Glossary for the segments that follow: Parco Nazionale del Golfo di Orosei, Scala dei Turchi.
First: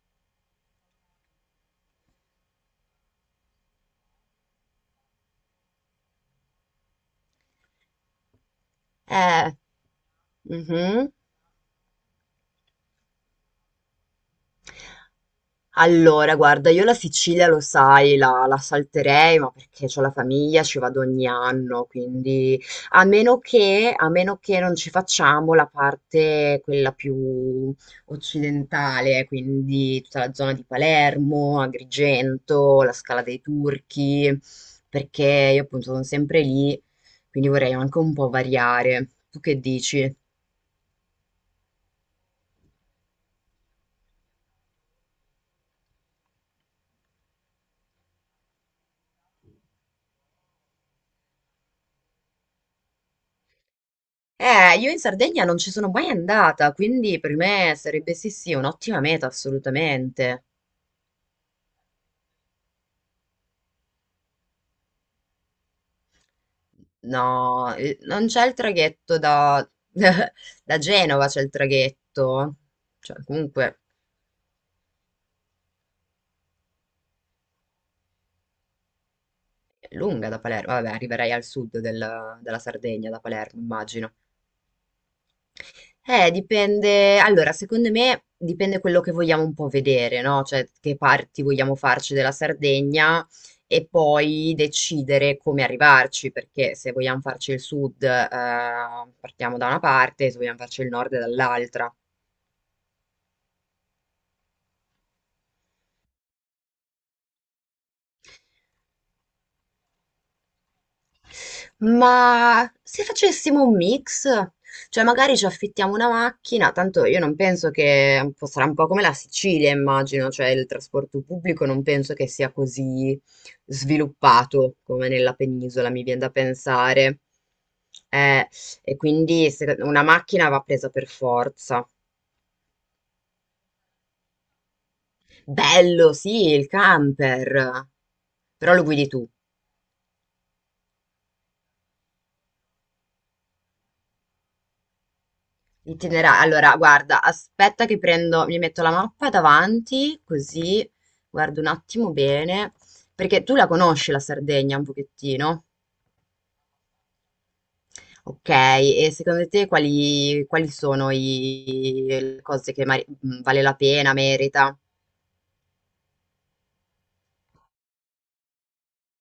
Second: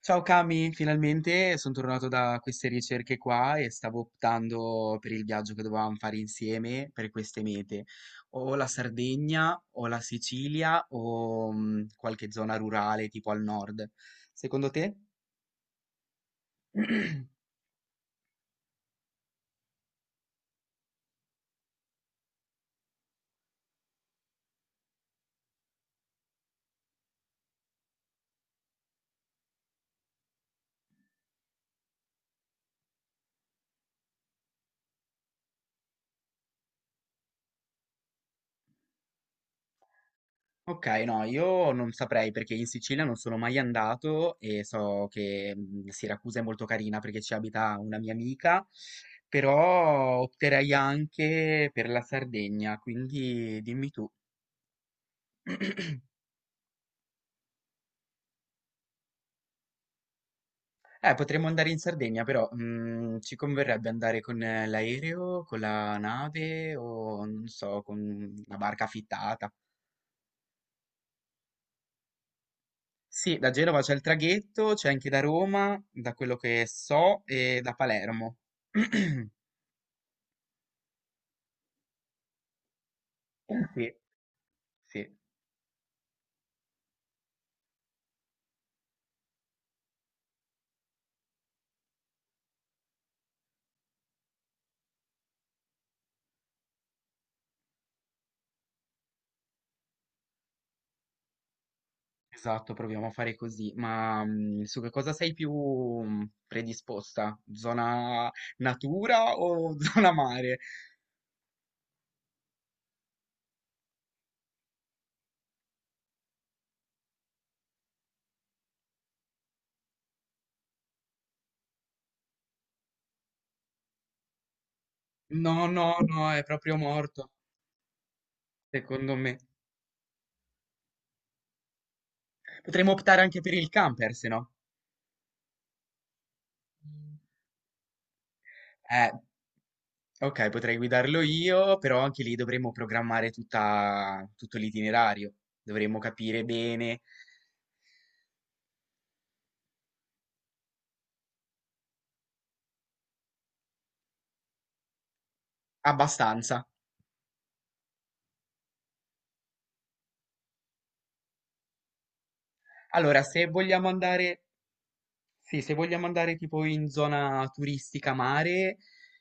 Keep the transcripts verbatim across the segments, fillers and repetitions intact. Ciao Cami, finalmente sono tornato da queste ricerche qua e stavo optando per il viaggio che dovevamo fare insieme per queste mete. O la Eh, Sardegna, o la Sicilia, mhm. o mm, qualche zona rurale tipo al nord. Secondo te? Allora, guarda, io la Sicilia lo sai, la, la salterei, ma perché c'ho la famiglia, ci vado ogni anno, quindi a meno che, a meno che non ci facciamo la parte quella più occidentale, quindi tutta la zona di Palermo, Agrigento, la Scala dei Turchi, perché io appunto sono sempre lì, quindi vorrei anche un po' variare. Tu che dici? Ok, no, io non saprei perché in Sicilia non sono mai andato e so che mm, Siracusa è molto carina perché ci abita una mia amica, però opterei anche per la Sardegna, quindi dimmi tu. Eh, io in Sardegna non ci sono mai andata, quindi per me sarebbe sì sì un'ottima meta assolutamente. Eh, potremmo andare in Sardegna, però mm, ci converrebbe andare con eh, l'aereo, con la nave o non No, so, con eh, non c'è il una barca traghetto affittata. da, da Genova, c'è il traghetto. Cioè, Sì, da Genova comunque c'è il traghetto, c'è anche da Roma, da quello che so, e da Palermo. è lunga da Palermo. Vabbè, arriverai al sud del- della Sardegna, da Palermo, Sì, immagino. sì, Eh, dipende. Allora, secondo me dipende quello che vogliamo un po' vedere, no? Cioè, che parti vogliamo farci della Sardegna e poi decidere come arrivarci, perché se vogliamo farci il sud, eh, partiamo da una parte, se vogliamo farci il nord dall'altra. esatto, proviamo a fare così. Ma mm, su che cosa sei più mm, predisposta? Zona natura o zona mare? Ma se facessimo un mix, cioè magari ci affittiamo una macchina, tanto io non penso che un po' sarà un po' come la Sicilia, immagino, cioè il trasporto pubblico non penso che sia così sviluppato come nella No, penisola, no, mi viene no, da è proprio pensare. morto, Eh, e secondo me. quindi se- una macchina va presa per forza. Potremmo optare anche per il camper, se no. Bello, sì, il camper, però lo guidi Eh, tu. ok, potrei guidarlo io, però anche lì dovremmo programmare tutta- tutto l'itinerario, dovremmo Itinerario. capire Allora, bene guarda, aspetta che prendo, mi metto la mappa davanti, così guardo un attimo bene, perché tu la conosci la Sardegna un pochettino. abbastanza. Ok, e secondo te quali, quali sono i- le cose che mari- Allora, mh, se vale la vogliamo pena, andare merita? sì, se vogliamo andare tipo in zona turistica mare,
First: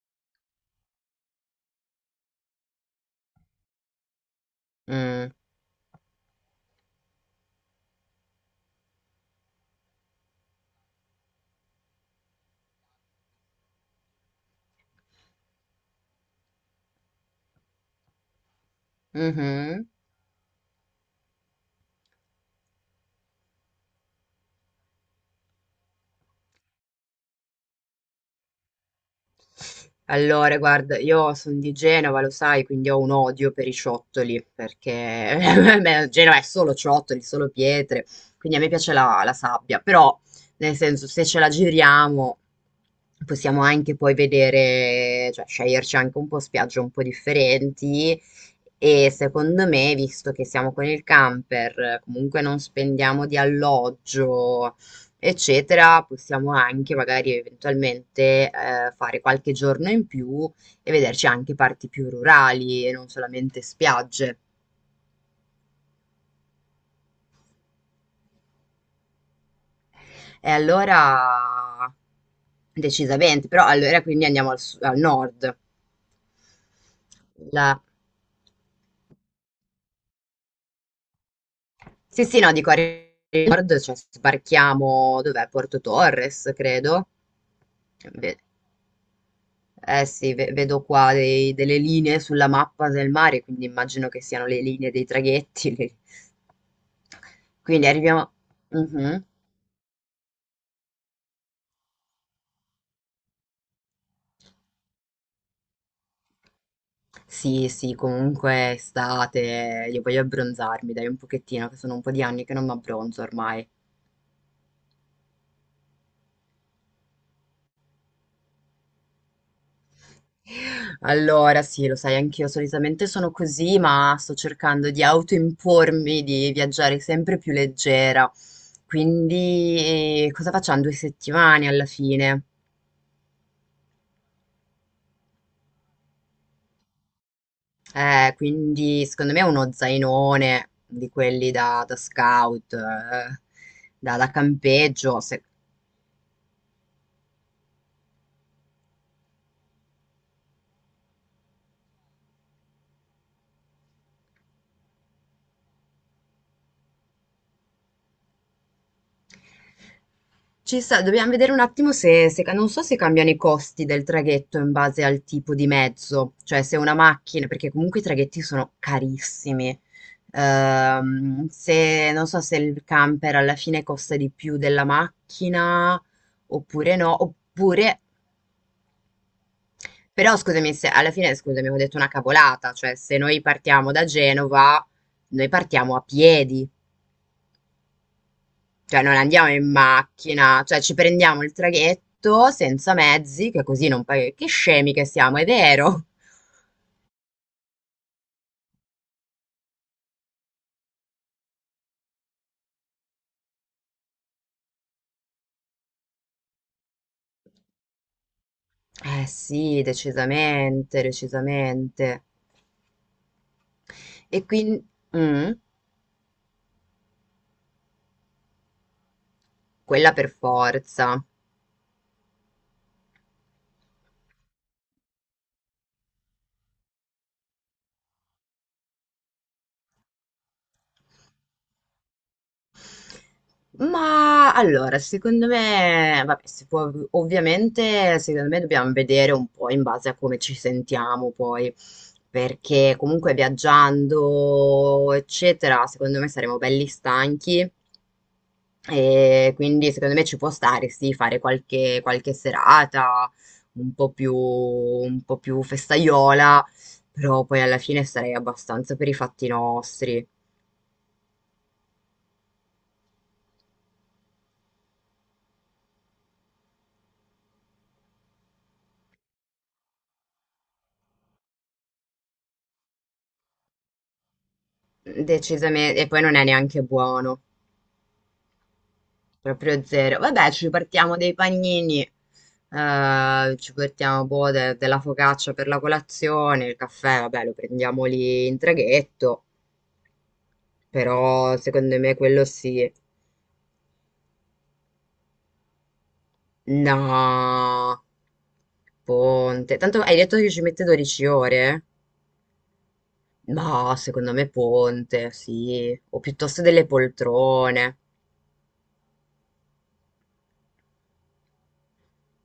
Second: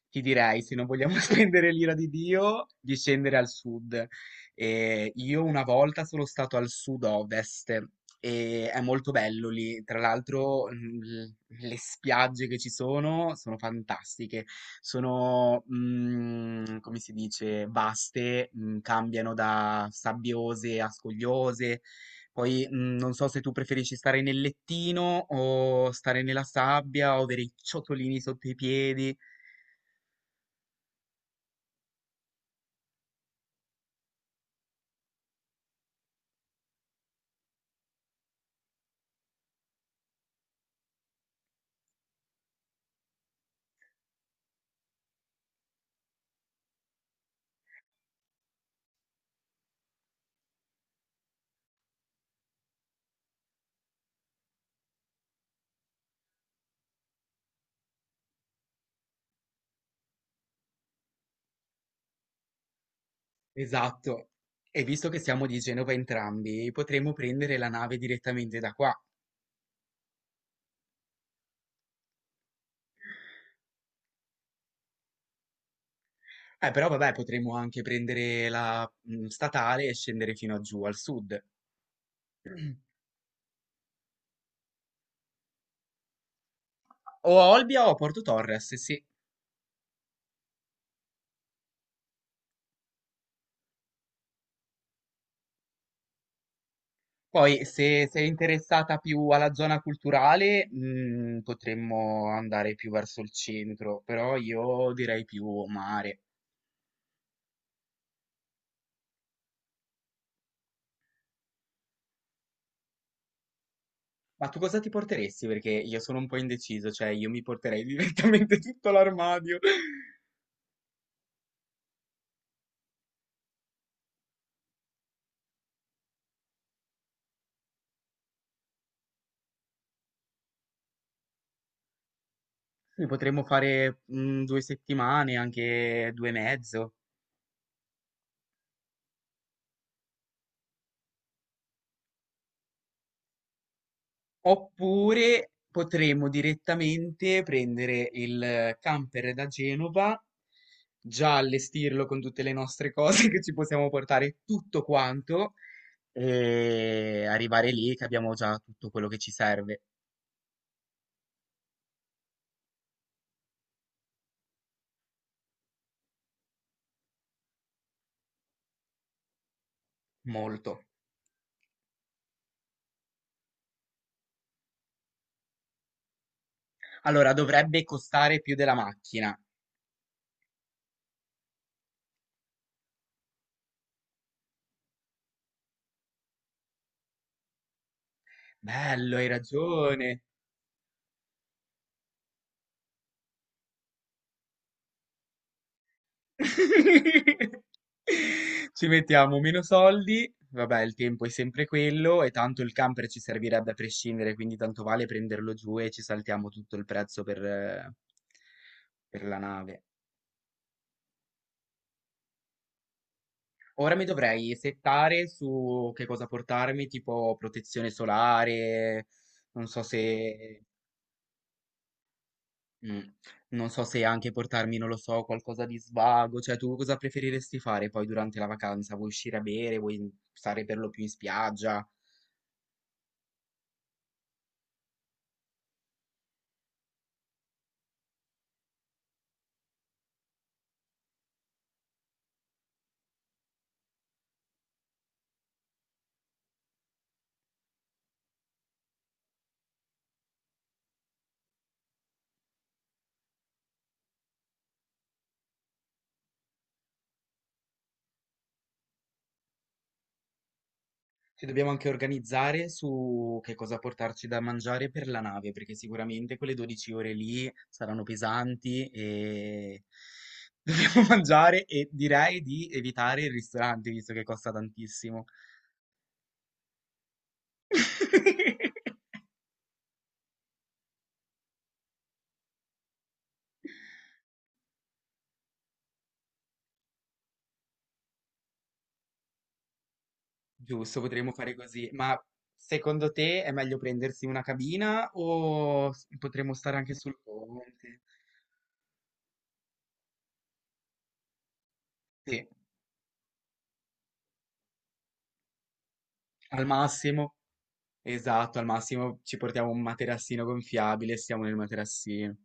ti direi, se non vogliamo spendere l'ira di Dio, di scendere al sud. E Mm. io una volta sono stato al sud-ovest e è molto bello lì. Tra l'altro, mm, l- le spiagge che ci sono sono fantastiche. Sono, mm, come si dice, vaste, mm, cambiano Mhm. da sabbiose a scogliose poi mh, non so se tu preferisci stare nel lettino o stare nella sabbia o avere i ciotolini sotto i piedi. Allora, guarda, io sono di Genova, lo sai, quindi ho un odio per i ciottoli, perché beh, Genova è solo ciottoli, solo pietre, quindi a me piace la, la sabbia, però, nel senso, se ce la giriamo, possiamo anche poi vedere, cioè sceglierci anche un po' spiagge un po' differenti e secondo me, visto che siamo con il camper, comunque non spendiamo di alloggio, eccetera, possiamo anche magari eventualmente, ehm, fare qualche giorno in più e vederci anche parti più rurali e non solamente Esatto. spiagge. E visto che siamo di Genova entrambi, potremmo prendere la nave direttamente da qua. E allora decisamente, però allora quindi andiamo al su- al nord. Eh, però vabbè, potremmo anche La- prendere la mh, statale e scendere fino a giù al sud. Sì, sì, no, dico a nord, cioè sbarchiamo, dov'è? Porto Torres, credo. O a Olbia o a Porto Torres, sì. Eh sì, ve- vedo qua dei- delle linee sulla mappa del mare, quindi immagino che siano le linee dei traghetti. Le- Poi, Quindi se sei arriviamo... interessata Mhm. più alla zona culturale, mh, potremmo andare più verso il centro, però io direi più mare. Sì, sì, comunque è estate, io voglio abbronzarmi, dai un pochettino, che sono un po' di anni che non mi abbronzo ormai. Ma tu cosa ti porteresti? Perché io sono un po' indeciso, cioè io mi porterei direttamente tutto l'armadio. Allora, sì, lo sai, anch'io solitamente sono così, ma sto cercando di autoimpormi di viaggiare sempre più leggera. Quindi, eh, cosa facciamo? Due settimane alla fine. Ne potremmo fare mm, due settimane, anche due e mezzo. Eh, quindi secondo me è uno zainone di quelli da, da scout, eh, da, da campeggio. Se- Oppure potremmo direttamente prendere il camper da Genova, già allestirlo con tutte le nostre cose che ci possiamo portare, tutto quanto, e arrivare lì che abbiamo già tutto quello che ci serve. Ci sta, dobbiamo vedere un attimo se, se- non so se cambiano i costi del traghetto in base al tipo di mezzo, cioè se una macchina, perché comunque i traghetti sono carissimi. Molto. Ehm, se, non so se il camper alla fine costa di più della macchina oppure no, Allora, dovrebbe oppure costare più della macchina. però scusami, se alla fine scusami, ho detto una cavolata, cioè se noi partiamo da Genova, noi partiamo a piedi, cioè non Bello, hai andiamo in ragione. macchina, cioè ci prendiamo il traghetto senza mezzi, che così non paghi. Che scemi che siamo, è vero? Ci mettiamo meno soldi, vabbè, il tempo è sempre quello e tanto il camper ci servirebbe a prescindere, quindi tanto vale prenderlo giù e ci saltiamo tutto il prezzo per, eh, per Eh la nave. sì, decisamente, decisamente. Ora mi E dovrei quindi... settare mm, su che cosa portarmi, tipo protezione solare, non so quella per se forza. mh. Non so se anche portarmi, non lo so, qualcosa di svago, cioè tu cosa preferiresti fare poi durante la vacanza? Vuoi uscire a bere? Vuoi mhmm, stare per lo più in spiaggia? Ma allora, secondo me, vabbè, si può, ov- ovviamente, secondo me dobbiamo vedere un po' in base a come ci sentiamo poi, perché comunque viaggiando, eccetera, secondo me saremo belli stanchi e quindi secondo me ci può stare, sì, fare qualche, qualche serata un po' più, un po' più festaiola, però poi alla fine sarei abbastanza per i fatti nostri, Ci dobbiamo anche organizzare su che cosa portarci da mangiare per la nave, perché sicuramente quelle dodici ore lì saranno pesanti e dobbiamo mangiare e direi di evitare il ristorante, visto che costa tantissimo. decisamente, e poi non è neanche buono. Proprio zero. Vabbè, ci partiamo dei panini, eh, ci partiamo boh, de- della focaccia per la colazione, il caffè, vabbè, lo prendiamo lì in traghetto, Giusto, potremmo fare però così, secondo me ma quello sì. secondo te è meglio prendersi una cabina o s- potremmo stare anche sul ponte? No, ponte. Tanto hai detto che ci mette dodici ore? Sì, Ma secondo me ponte, sì. O piuttosto al delle massimo, poltrone. esatto, al massimo ci portiamo un materassino gonfiabile, stiamo nel materassino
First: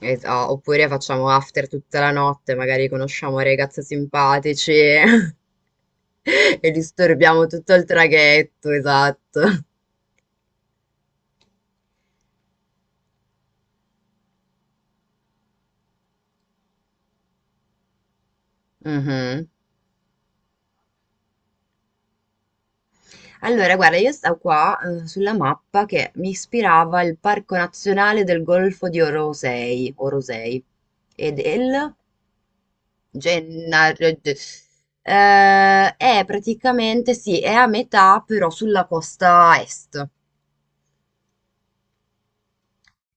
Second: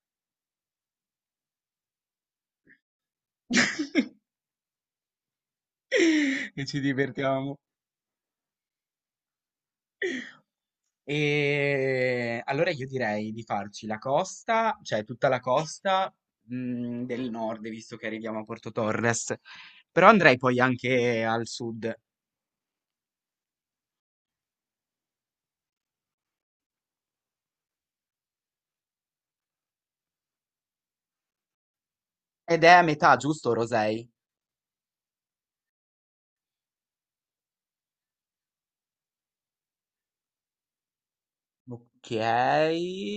Esa oppure facciamo after tutta la notte, magari conosciamo ragazzi simpatici e e ci disturbiamo divertiamo. tutto il traghetto, esatto. E allora io direi di farci la costa, cioè tutta la costa, mm, del nord, visto che arriviamo a Porto Torres, Mhm. però andrei poi anche al sud. Allora, guarda, io stavo qua eh, sulla mappa che mi ispirava il Parco Nazionale del Golfo di Orosei, Orosei e del Ed è a metà, giusto, Rosei? Gennaro. Ge- Eh, è praticamente, sì, è a metà però sulla costa est. Ok.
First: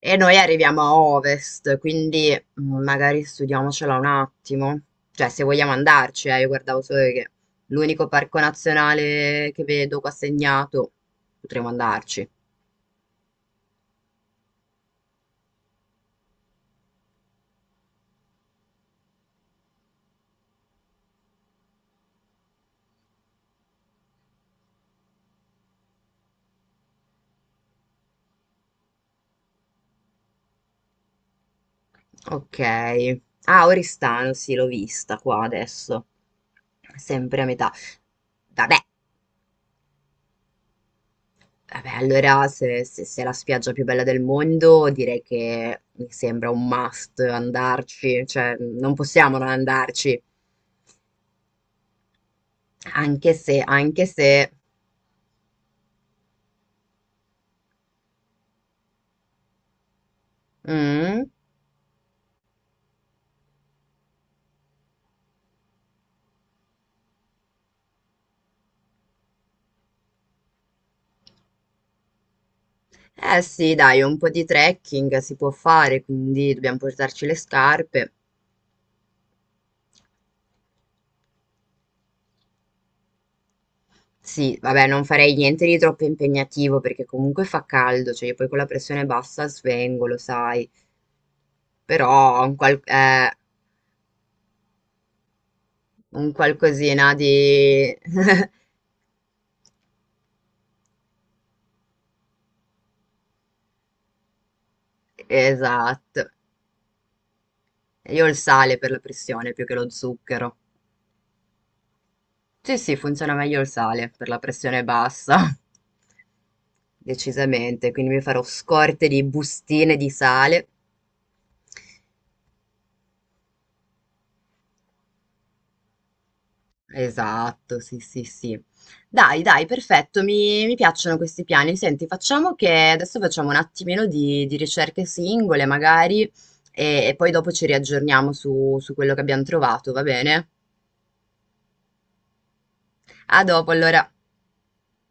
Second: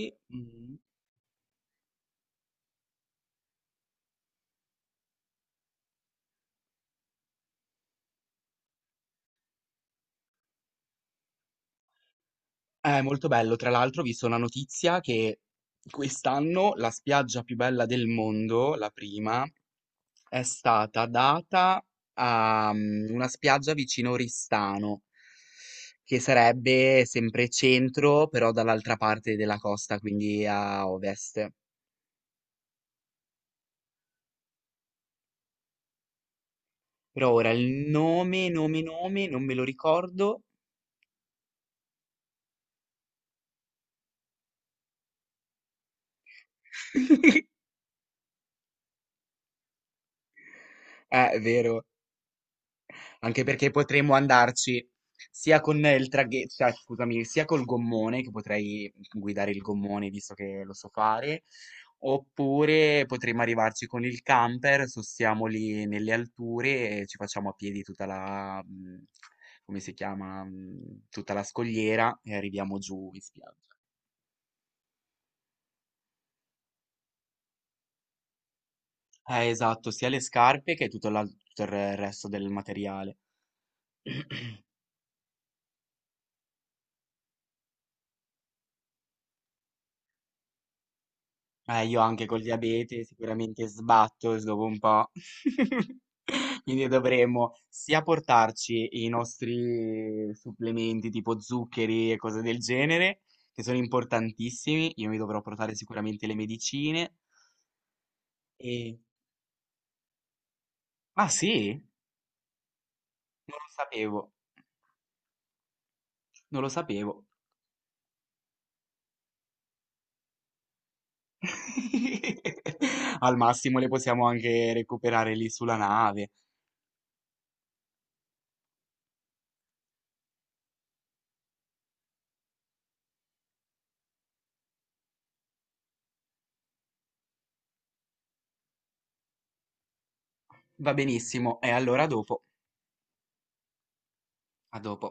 E noi arriviamo a ovest, quindi mm, magari studiamocela un attimo. Cioè, se vogliamo andarci, eh, io guardavo solo che l'unico parco nazionale che vedo qua segnato, potremmo andarci. È molto bello. Tra l'altro, ho visto una notizia che quest'anno la spiaggia più bella del mondo, la prima, è stata data a mm, una spiaggia vicino Oristano, che sarebbe sempre centro, però dall'altra parte della costa, quindi a ovest. Ok. Ah, Oristano, sì, l'ho vista qua adesso. Però Sempre a ora metà. il nome, Vabbè, nome, nome, non me lo ricordo. vabbè, allora se, se- se è la spiaggia più bella del mondo, direi che mi sembra un must andarci. Cioè, non possiamo non andarci. Eh, è vero. Anche Anche se, perché anche potremmo se... andarci sia con il traghetto, cioè, scusami, sia col gommone, che potrei guidare il gommone visto che lo so Mm. fare, oppure potremmo arrivarci con il camper, sostiamo lì nelle alture e ci facciamo a piedi tutta la, mh, come si chiama, mh, tutta la scogliera e arriviamo giù in Eh spiaggia. sì, dai, un po' di trekking si può fare, quindi dobbiamo portarci le scarpe. Eh, esatto, sia le scarpe che tutto, l'al- tutto il resto del materiale. Sì, vabbè, non farei niente di troppo impegnativo perché comunque fa caldo, cioè io poi con la pressione bassa svengo, lo sai. Eh, io Però anche col un, qual- diabete eh, sicuramente sbatto dopo un po'. un Quindi qualcosina dovremmo di... sia portarci i nostri supplementi tipo zuccheri e cose del genere, che sono importantissimi. Io mi dovrò portare sicuramente Esatto. le medicine. Io ho il sale per E... la pressione più che lo zucchero. ah sì? Non Sì, sì, funziona lo meglio il sale per sapevo. la pressione bassa. Non lo sapevo. Decisamente, quindi mi farò scorte di bustine di sale. Al massimo le possiamo anche recuperare lì sulla nave. Esatto, sì, sì, sì. Dai, dai, perfetto, mi, mi piacciono questi piani. Senti, facciamo che adesso facciamo un attimino di, di ricerche singole, magari, e, e poi dopo ci riaggiorniamo su su quello che abbiamo trovato, va bene? Va benissimo. E allora a dopo. A dopo, allora. A dopo.